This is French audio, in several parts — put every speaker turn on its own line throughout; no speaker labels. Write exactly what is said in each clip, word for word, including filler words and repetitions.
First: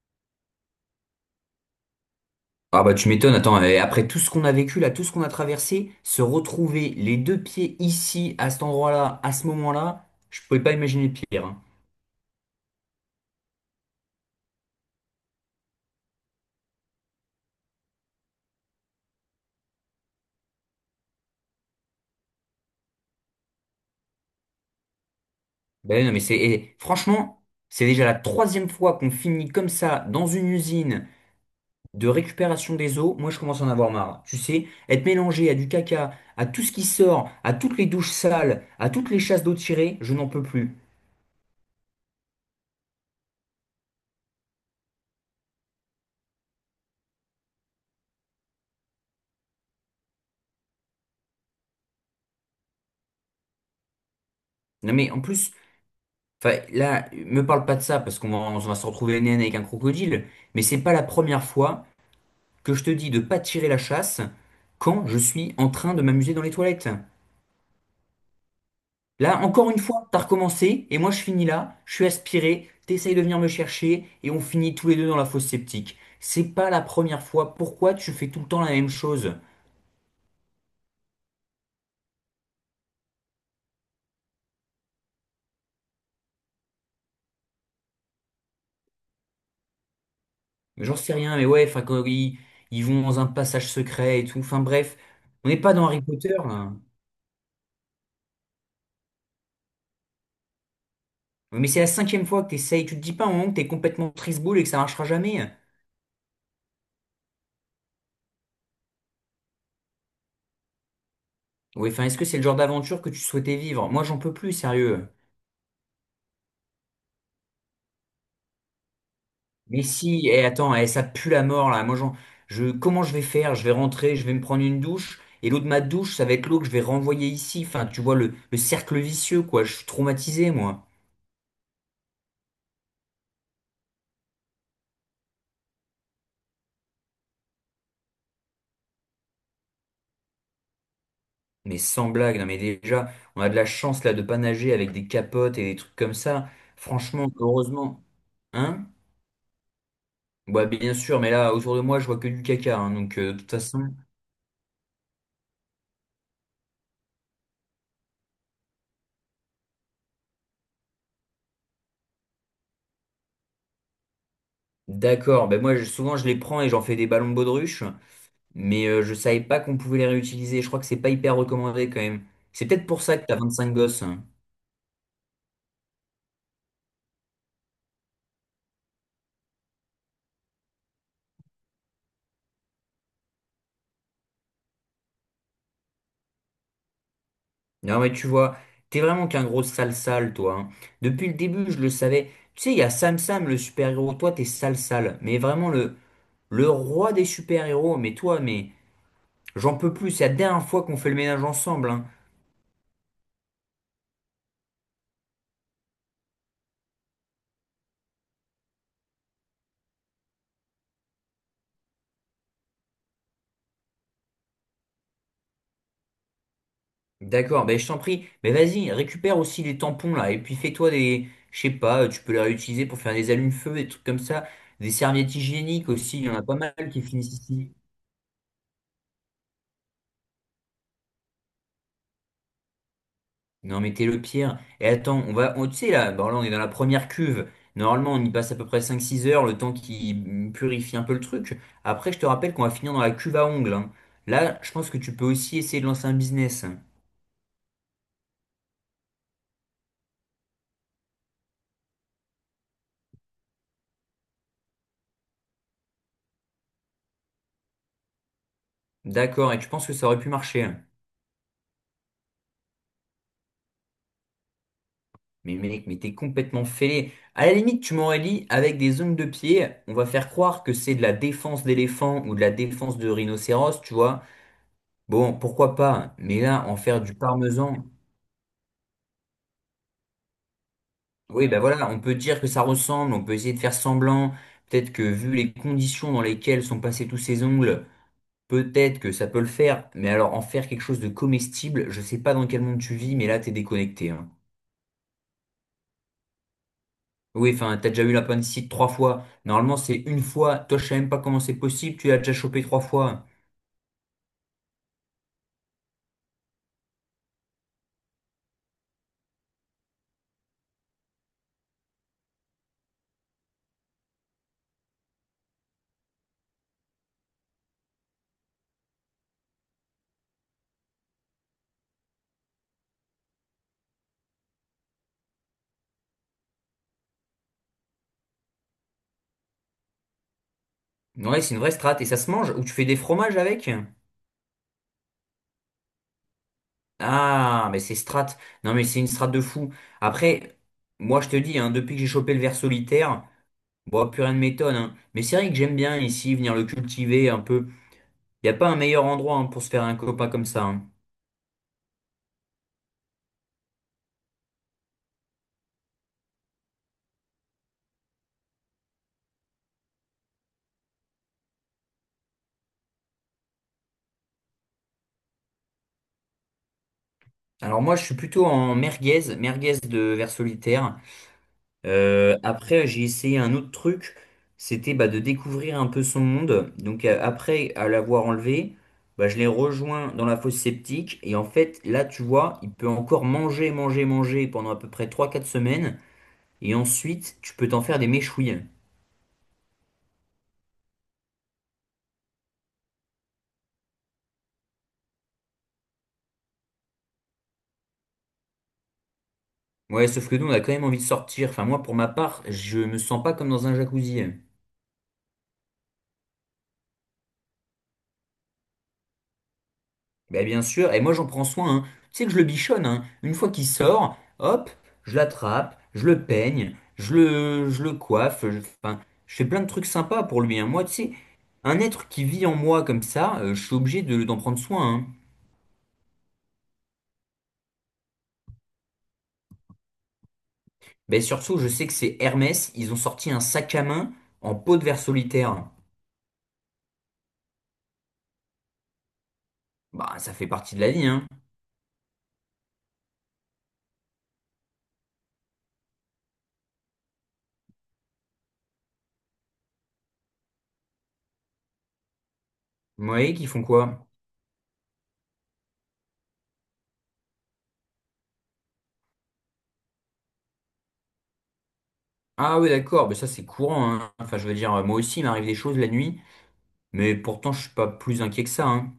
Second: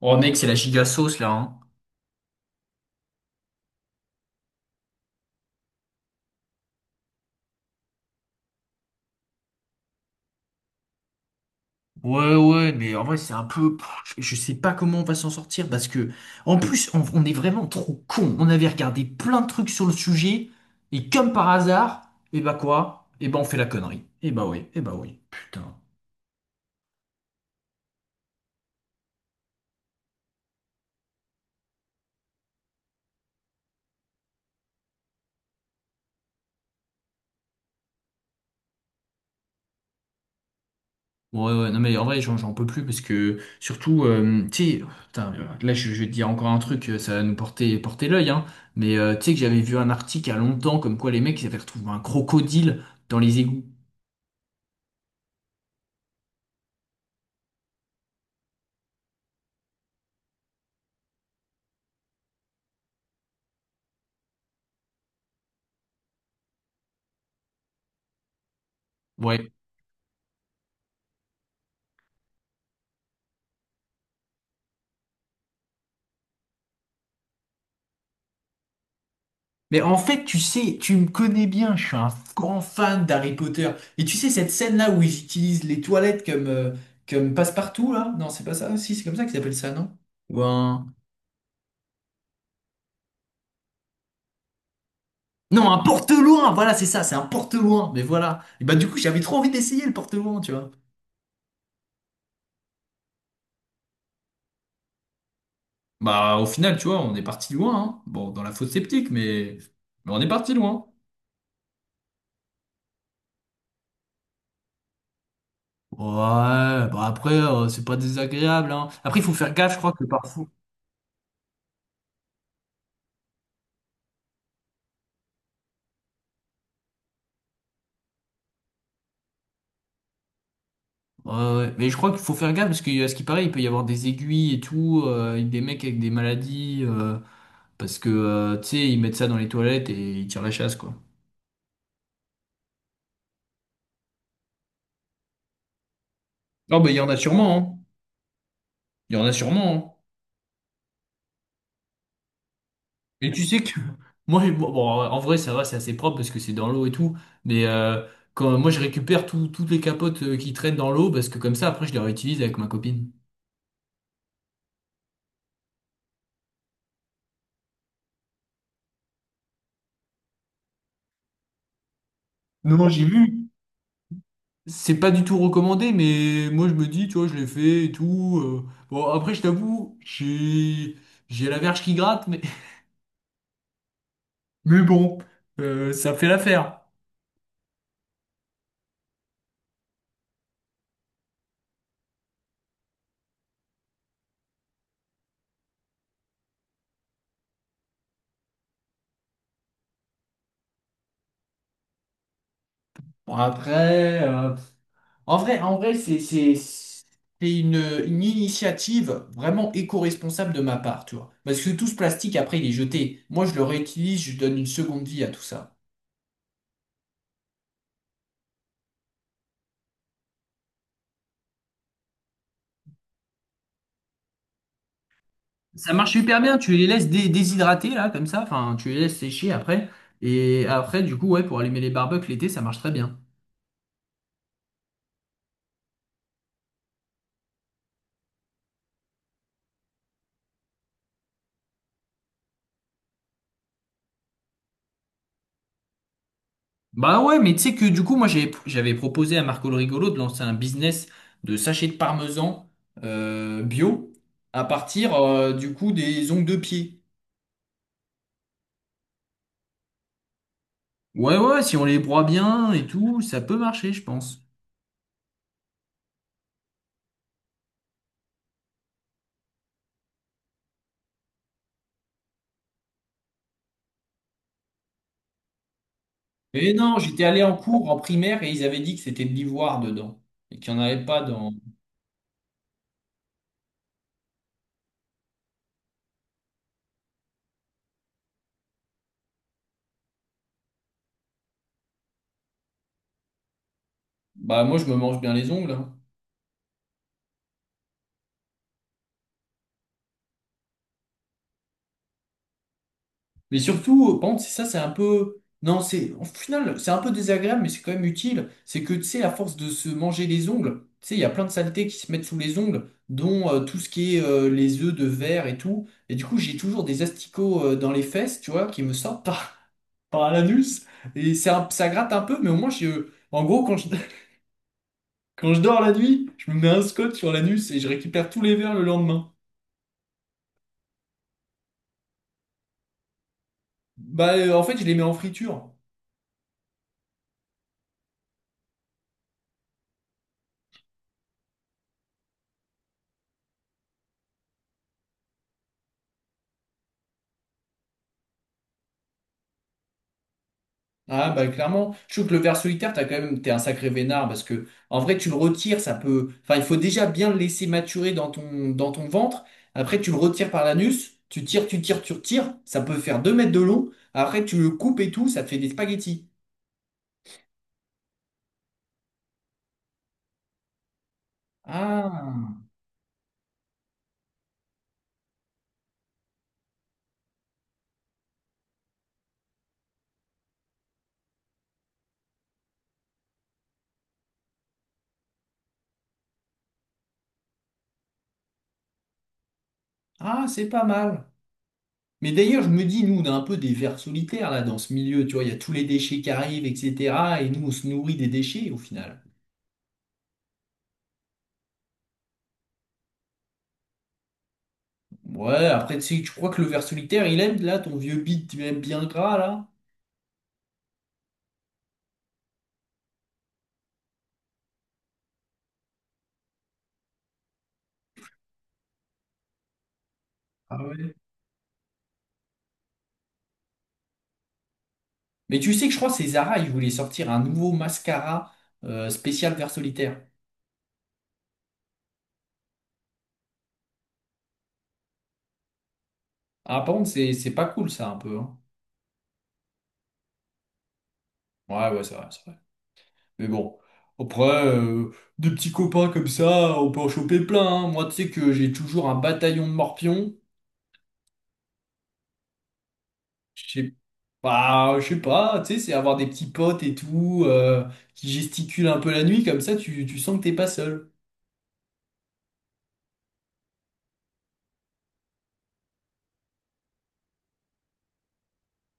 Oh mec, c'est la giga sauce là, hein.
Ah bah tu m'étonnes, attends, et après tout ce qu'on a vécu là, tout ce qu'on a traversé, se retrouver les deux pieds ici, à cet endroit-là, à ce moment-là, je pouvais pas imaginer pire, hein.
Ouais, ouais, mais en vrai, c'est un peu. Pff, Je je sais pas comment on va s'en sortir parce que, en plus, on, on est vraiment trop con. On avait regardé plein de trucs sur le sujet et comme par hasard, et bah quoi? Et bah on fait la connerie. Et bah oui, et bah oui. Putain.
Ben non mais c'est, et franchement, c'est déjà la troisième fois qu'on finit comme ça dans une usine de récupération des eaux. Moi je commence à en avoir marre. Tu sais, être mélangé à du caca, à tout ce qui sort, à toutes les douches sales, à toutes les chasses d'eau tirées, je n'en peux plus.
Ouais, ouais, non mais en vrai, j'en j'en peux plus parce que, surtout, euh, tu sais, putain, euh, là, je, je vais te dire encore un truc, euh, ça va nous porter, porter l'œil, hein. Mais euh, tu sais que j'avais vu un article il y a longtemps comme quoi les mecs, ils avaient retrouvé un crocodile dans les égouts.
Non mais en plus. Enfin, là, me parle pas de ça parce qu'on va, on va se retrouver nez à nez avec un crocodile, mais c'est pas la première fois que je te dis de pas tirer la chasse quand je suis en train de m'amuser dans les toilettes. Là,
Ouais.
encore une fois, t'as recommencé et moi je finis là, je suis aspiré, t'essayes de venir me chercher et on finit tous les deux dans la fosse septique. C'est pas la première fois. Pourquoi tu fais tout le temps la même chose?
Mais en fait, tu sais, tu me connais bien, je suis un grand fan d'Harry Potter. Et tu sais, cette scène-là où ils utilisent les toilettes comme, euh, comme passe-partout, là? Non, c'est pas ça? Si, c'est comme ça qu'ils appellent ça, non? Ou un...
J'en sais rien, mais ouais, enfin, quand ils, ils vont dans un passage secret et tout. Enfin bref, on n'est
Non,
pas
un
dans Harry Potter
porte-loin! Voilà,
là.
c'est ça, c'est un porte-loin. Mais voilà. Et bah, du coup, j'avais trop envie d'essayer le porte-loin, tu vois.
Oui, mais c'est la cinquième fois que t'essayes, tu te dis pas un moment que t'es complètement trisboule et que ça marchera jamais.
Bah, au final, tu vois, on est parti loin, hein. Bon, dans la fosse sceptique, mais... mais on est parti loin.
Oui, enfin, est-ce que c'est le genre d'aventure que tu souhaitais vivre? Moi, j'en peux plus, sérieux.
Ouais, bah après, euh, c'est pas désagréable, hein. Après, il faut faire gaffe, je
Mais
crois que
si, et
parfois.
attends, eh, ça pue la mort là. Moi, j'en, je, comment je vais faire? Je vais rentrer, je vais me prendre une douche, et l'eau de ma douche, ça va être l'eau que je vais renvoyer ici. Enfin, tu vois le, le cercle vicieux, quoi. Je suis traumatisé, moi.
Ouais, ouais. Mais je crois qu'il faut faire gaffe parce que, à ce qui paraît, il peut y avoir des aiguilles et tout, euh, et des mecs avec des maladies, euh, parce que, euh, tu sais, ils mettent ça dans les toilettes et ils tirent la chasse, quoi.
Mais sans blague, non, mais déjà, on a de la chance là de pas nager avec des capotes et des trucs comme ça.
Non, mais il y en a
Franchement,
sûrement, hein.
heureusement, hein?
Il y en a sûrement,
Ouais, bien sûr, mais là, autour de moi, je vois que du caca, hein, donc,
hein. Et
euh, de
tu
toute
sais que
façon,
moi, bon, bon, en vrai, ça va, c'est assez propre parce que c'est dans l'eau et tout. Mais euh, quand moi, je récupère tout- toutes les capotes euh, qui traînent dans l'eau parce que comme ça, après, je les réutilise avec ma copine.
d'accord. Ben moi, je- souvent, je les prends et j'en fais des ballons de baudruche. Mais euh, je savais pas qu'on pouvait les réutiliser. Je crois que c'est pas hyper recommandé quand même. C'est
Non,
peut-être
non,
pour
j'ai
ça que t'as
vu.
vingt-cinq gosses, hein.
C'est pas du tout recommandé, mais moi je me dis, tu vois, je l'ai fait et tout. euh. Bon, après, je t'avoue, j'ai j'ai la verge qui gratte, mais, mais bon, euh, ça fait l'affaire.
Non, mais tu vois, t'es vraiment qu'un gros sale sale, toi, hein. Depuis le début, je le savais. Tu sais, il y a Sam Sam, le super-héros. Toi, t'es sale sale. Mais vraiment, le, le roi des super-héros. Mais toi, mais j'en peux plus. C'est la dernière fois qu'on fait le ménage ensemble, hein.
Bon, après, euh, en vrai, en vrai, c'est c'est c'est une, une initiative vraiment éco-responsable de ma part, tu vois. Parce que tout ce plastique, après, il est jeté. Moi, je le réutilise, je donne une seconde vie à tout ça.
D'accord, ben je t'en prie. Mais vas-y, récupère aussi les tampons là, et puis fais-toi des, je sais pas, tu peux les réutiliser pour faire des allumes-feu, des trucs comme ça, des serviettes hygiéniques
Ça marche
aussi, il y en
super
a pas
bien, tu
mal
les
qui
laisses dé-
finissent ici.
déshydrater là, comme ça, enfin tu les laisses sécher après. Et après, du coup, ouais, pour allumer les barbecues l'été, ça marche très bien.
Non mais t'es le pire. Et attends, on va, on, tu sais là, bon là on est dans la première cuve. Normalement on y passe à peu près cinq-six heures, le temps qui purifie un peu le truc. Après je te rappelle qu'on va finir dans la cuve à ongles, hein. Là, je pense que tu peux aussi essayer de lancer un business, hein.
Bah ouais, mais tu sais que du coup, moi j'avais j'avais proposé à Marco le Rigolo de lancer un business de sachets de parmesan euh, bio à partir euh, du coup des ongles de pied.
D'accord, et tu penses que ça aurait pu marcher, hein?
Ouais, ouais, si on les broie bien et tout, ça peut marcher, je pense.
Mais mec, mais t'es complètement fêlé. À la limite, tu m'aurais dit, avec des ongles de pied, on va faire croire que c'est de la défense d'éléphant ou de la défense de rhinocéros, tu vois. Bon, pourquoi pas, mais là,
Mais
en
non,
faire du
j'étais allé en
parmesan.
cours en primaire et ils avaient dit que c'était de l'ivoire dedans et qu'il n'y en avait pas
Oui,
dans.
ben voilà, on peut dire que ça ressemble, on peut essayer de faire semblant. Peut-être que vu les conditions dans lesquelles sont passés tous ces ongles, peut-être que ça peut le faire. Mais alors, en faire quelque chose de comestible, je sais pas dans quel monde tu vis, mais là, t'es déconnecté, hein.
Bah moi je me mange bien les ongles, hein.
Oui, enfin, t'as déjà eu la appendicite trois fois. Normalement, c'est une fois. Toi, je sais même pas comment c'est possible. Tu l'as déjà chopé trois fois.
Mais surtout, par contre, c'est ça, c'est un peu. Non, c'est. Au final, c'est un peu désagréable, mais c'est quand même utile. C'est que, tu sais, à force de se manger les ongles, tu sais, il y a plein de saletés qui se mettent sous les ongles, dont euh, tout ce qui est euh, les œufs de verre et tout. Et du coup, j'ai toujours des asticots euh, dans les fesses, tu vois, qui me sortent par, par l'anus. Et c'est un- ça gratte un peu, mais au moins, je... en gros, quand je... quand je dors la nuit, je me mets un scotch sur l'anus et je récupère tous les verres le lendemain.
Ouais, c'est une vraie strate. Et ça se mange? Ou tu fais des fromages avec?
Bah, euh, en fait, je les mets en friture.
Ah, mais c'est strat. Non, mais c'est une strate de fou. Après, moi, je te dis, hein, depuis que j'ai chopé le ver solitaire, bon, plus rien ne m'étonne, hein. Mais c'est vrai que j'aime bien ici venir le cultiver un peu. Il n'y a pas un meilleur endroit hein, pour se faire un copain comme ça, hein.
Ah bah clairement, je trouve que le ver solitaire, t'as quand même, t'es un sacré vénard parce que en vrai tu le retires, ça peut, enfin il faut déjà bien le laisser maturer dans ton dans ton ventre. Après tu le retires par l'anus, tu tires, tu tires, tu retires, ça peut faire deux mètres de long. Après tu le coupes et tout, ça te fait des spaghettis.
Alors moi, je suis plutôt en merguez, merguez de ver solitaire. Euh,
Ah
après, j'ai essayé un autre truc, c'était bah, de découvrir un peu son monde. Donc euh, après, à l'avoir enlevé, bah, je l'ai rejoint dans la fosse septique. Et en fait, là, tu vois, il peut encore manger, manger, manger pendant à peu près trois, quatre semaines. Et ensuite, tu peux t'en faire des méchouilles.
ah c'est pas mal. Mais d'ailleurs je me dis nous on a un peu des vers solitaires là dans ce milieu, tu vois, il y a tous les déchets qui arrivent et cetera. Et nous on se nourrit des déchets au final.
Ouais, sauf que nous, on a quand même envie de sortir. Enfin, moi, pour ma part, je me sens pas comme dans un jacuzzi.
Ouais après tu sais, tu crois que le ver solitaire il aime là ton vieux bit, tu aimes bien gras là?
Ben bien sûr, et moi j'en prends soin, hein. Tu sais que je le bichonne, hein. Une fois qu'il sort, hop, je l'attrape, je le peigne, je le, je le coiffe, je, enfin, je fais plein de trucs sympas pour lui, hein.
Ah
Moi, tu sais,
ouais.
un être qui vit en moi comme ça, euh, je suis obligé de, d'en prendre soin, hein.
Mais tu sais que je crois que c'est Zara, ils voulaient sortir un nouveau mascara euh, spécial vert solitaire.
Ben surtout, je sais que c'est Hermès, ils ont sorti un sac à main en peau de verre solitaire.
Ah, par contre, c'est c'est pas cool ça un peu, hein.
Bah, ça fait partie de la vie, hein.
Ouais, ouais, c'est vrai, c'est vrai. Mais bon, après, euh, des petits copains comme ça, on peut en choper plein, hein. Moi, tu sais que j'ai toujours un bataillon de morpions.
Vous voyez qu'ils font
Je sais
quoi?
pas, je sais pas, tu sais, c'est avoir des petits potes et tout, euh, qui gesticulent un peu la nuit, comme ça, tu, tu sens que t'es pas seul.
Ah oui, d'accord, ben ça c'est courant, hein. Enfin, je veux dire, euh, moi aussi, il m'arrive des choses la nuit, mais pourtant, je suis pas plus inquiet que ça, hein.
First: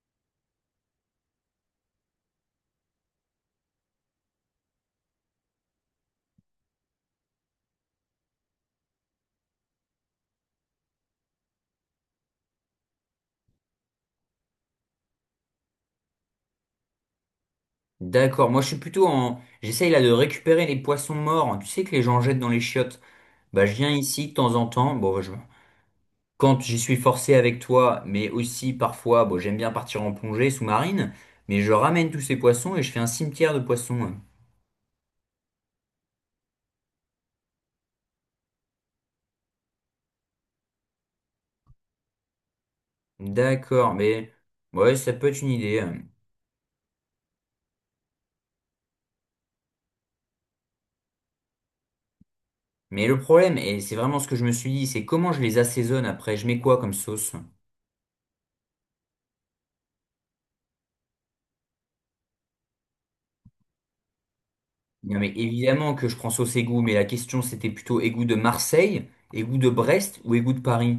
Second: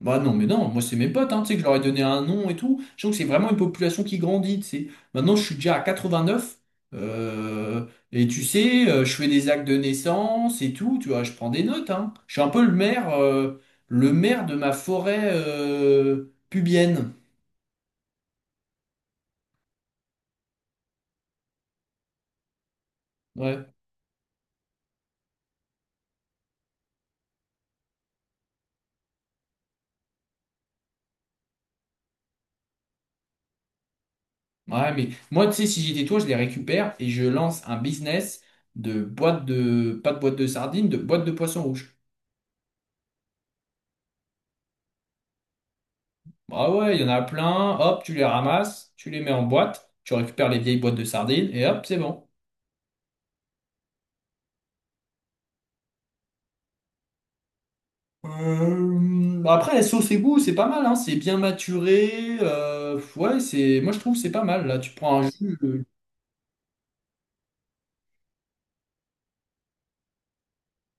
Bah non, mais non, moi c'est mes potes, hein, tu sais, que je leur ai donné un nom et tout. Je trouve que c'est vraiment une population qui grandit, tu sais. Maintenant, je suis déjà à quatre-vingt-neuf, euh, et tu sais, euh, je fais des actes de naissance et tout, tu vois, je prends des notes, hein. Je suis un peu le maire, euh, le maire de ma forêt euh, pubienne.
D'accord, moi je suis plutôt en... J'essaye là de récupérer les poissons morts, tu sais que les gens jettent dans les chiottes. Bah
Ouais,
je viens ici de temps en temps, bon bah, je... quand j'y suis forcé avec toi, mais aussi parfois, bon j'aime bien partir en plongée sous-marine, mais je ramène tous ces poissons et je fais un cimetière de poissons.
ouais, mais moi, tu sais, si j'étais toi, je les récupère et je lance un business de boîte de, pas de boîte de sardines, de boîte de poisson rouge.
D'accord, mais ouais ça peut être une idée.
Bah ouais, il y en a plein. Hop, tu les ramasses, tu les mets en boîte, tu récupères les vieilles boîtes de sardines et hop, c'est bon.
Mais le problème, et c'est vraiment ce que je me suis dit, c'est comment je les assaisonne après, je mets quoi comme sauce?
Euh, bah après, la sauce et goût, c'est pas mal, hein. C'est bien maturé. euh, ouais, c'est, moi je trouve que c'est pas mal. Là, tu
Non
prends un
mais
jus. euh,
évidemment que je prends sauce égout, mais la question c'était plutôt égout de Marseille, égout de Brest ou égout de Paris?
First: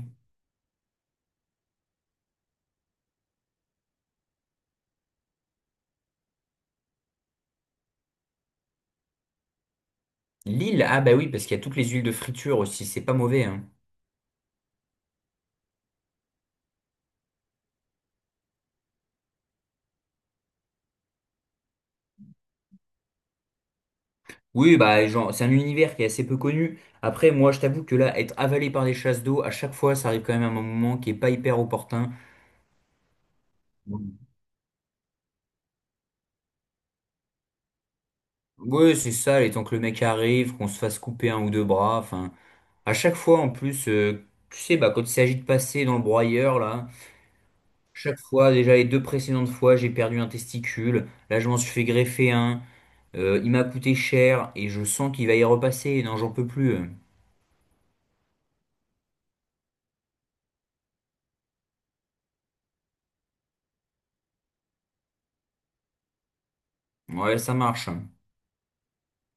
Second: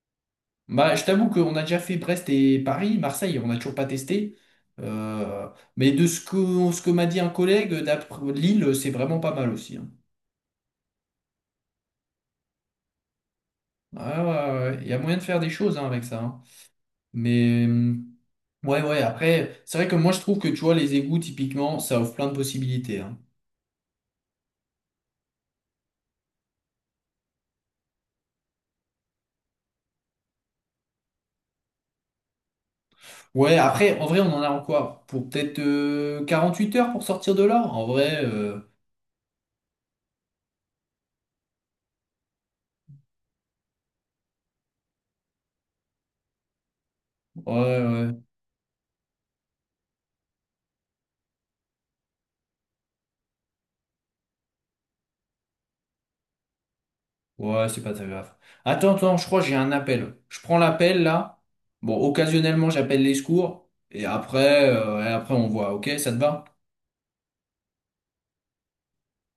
Bah, je t'avoue qu'on a déjà fait Brest et Paris, Marseille, on n'a toujours pas testé. Euh, mais de ce que, ce que m'a dit un collègue, d'après Lille, c'est vraiment pas mal aussi, hein.
L'île, ah bah oui, parce qu'il y a toutes les huiles de friture aussi, c'est pas mauvais, hein.
Ouais, ouais, ouais, ouais. Il y a moyen de faire des choses hein, avec ça, hein. Mais. hum, ouais, ouais, après, c'est vrai que moi je trouve que tu vois, les égouts, typiquement, ça offre plein de possibilités, hein.
Oui, bah genre, c'est un univers qui est assez peu connu. Après, moi, je t'avoue que là, être avalé par des chasses d'eau, à chaque fois, ça arrive quand même à un moment qui est pas hyper opportun.
Ouais, après, en vrai, on en a encore pour peut-être euh, huit heures pour sortir de là. En vrai, euh,
Ouais, c'est ça, les temps que le mec arrive, qu'on se fasse couper un ou deux bras, enfin, à chaque fois, en plus, euh, tu sais, bah quand il s'agit de passer dans le broyeur, là,
ouais,
chaque fois, déjà les deux précédentes fois, j'ai perdu un testicule, là, je m'en suis fait greffer un, euh, il m'a coûté cher, et je sens qu'il va y repasser, non, j'en peux plus. euh.
ouais, ouais, c'est pas très grave. Attends, attends, je crois que j'ai un appel. Je prends l'appel là. Bon, occasionnellement, j'appelle les secours. Et après, euh, et après, on voit, ok, ça te va?
Ouais, ça marche.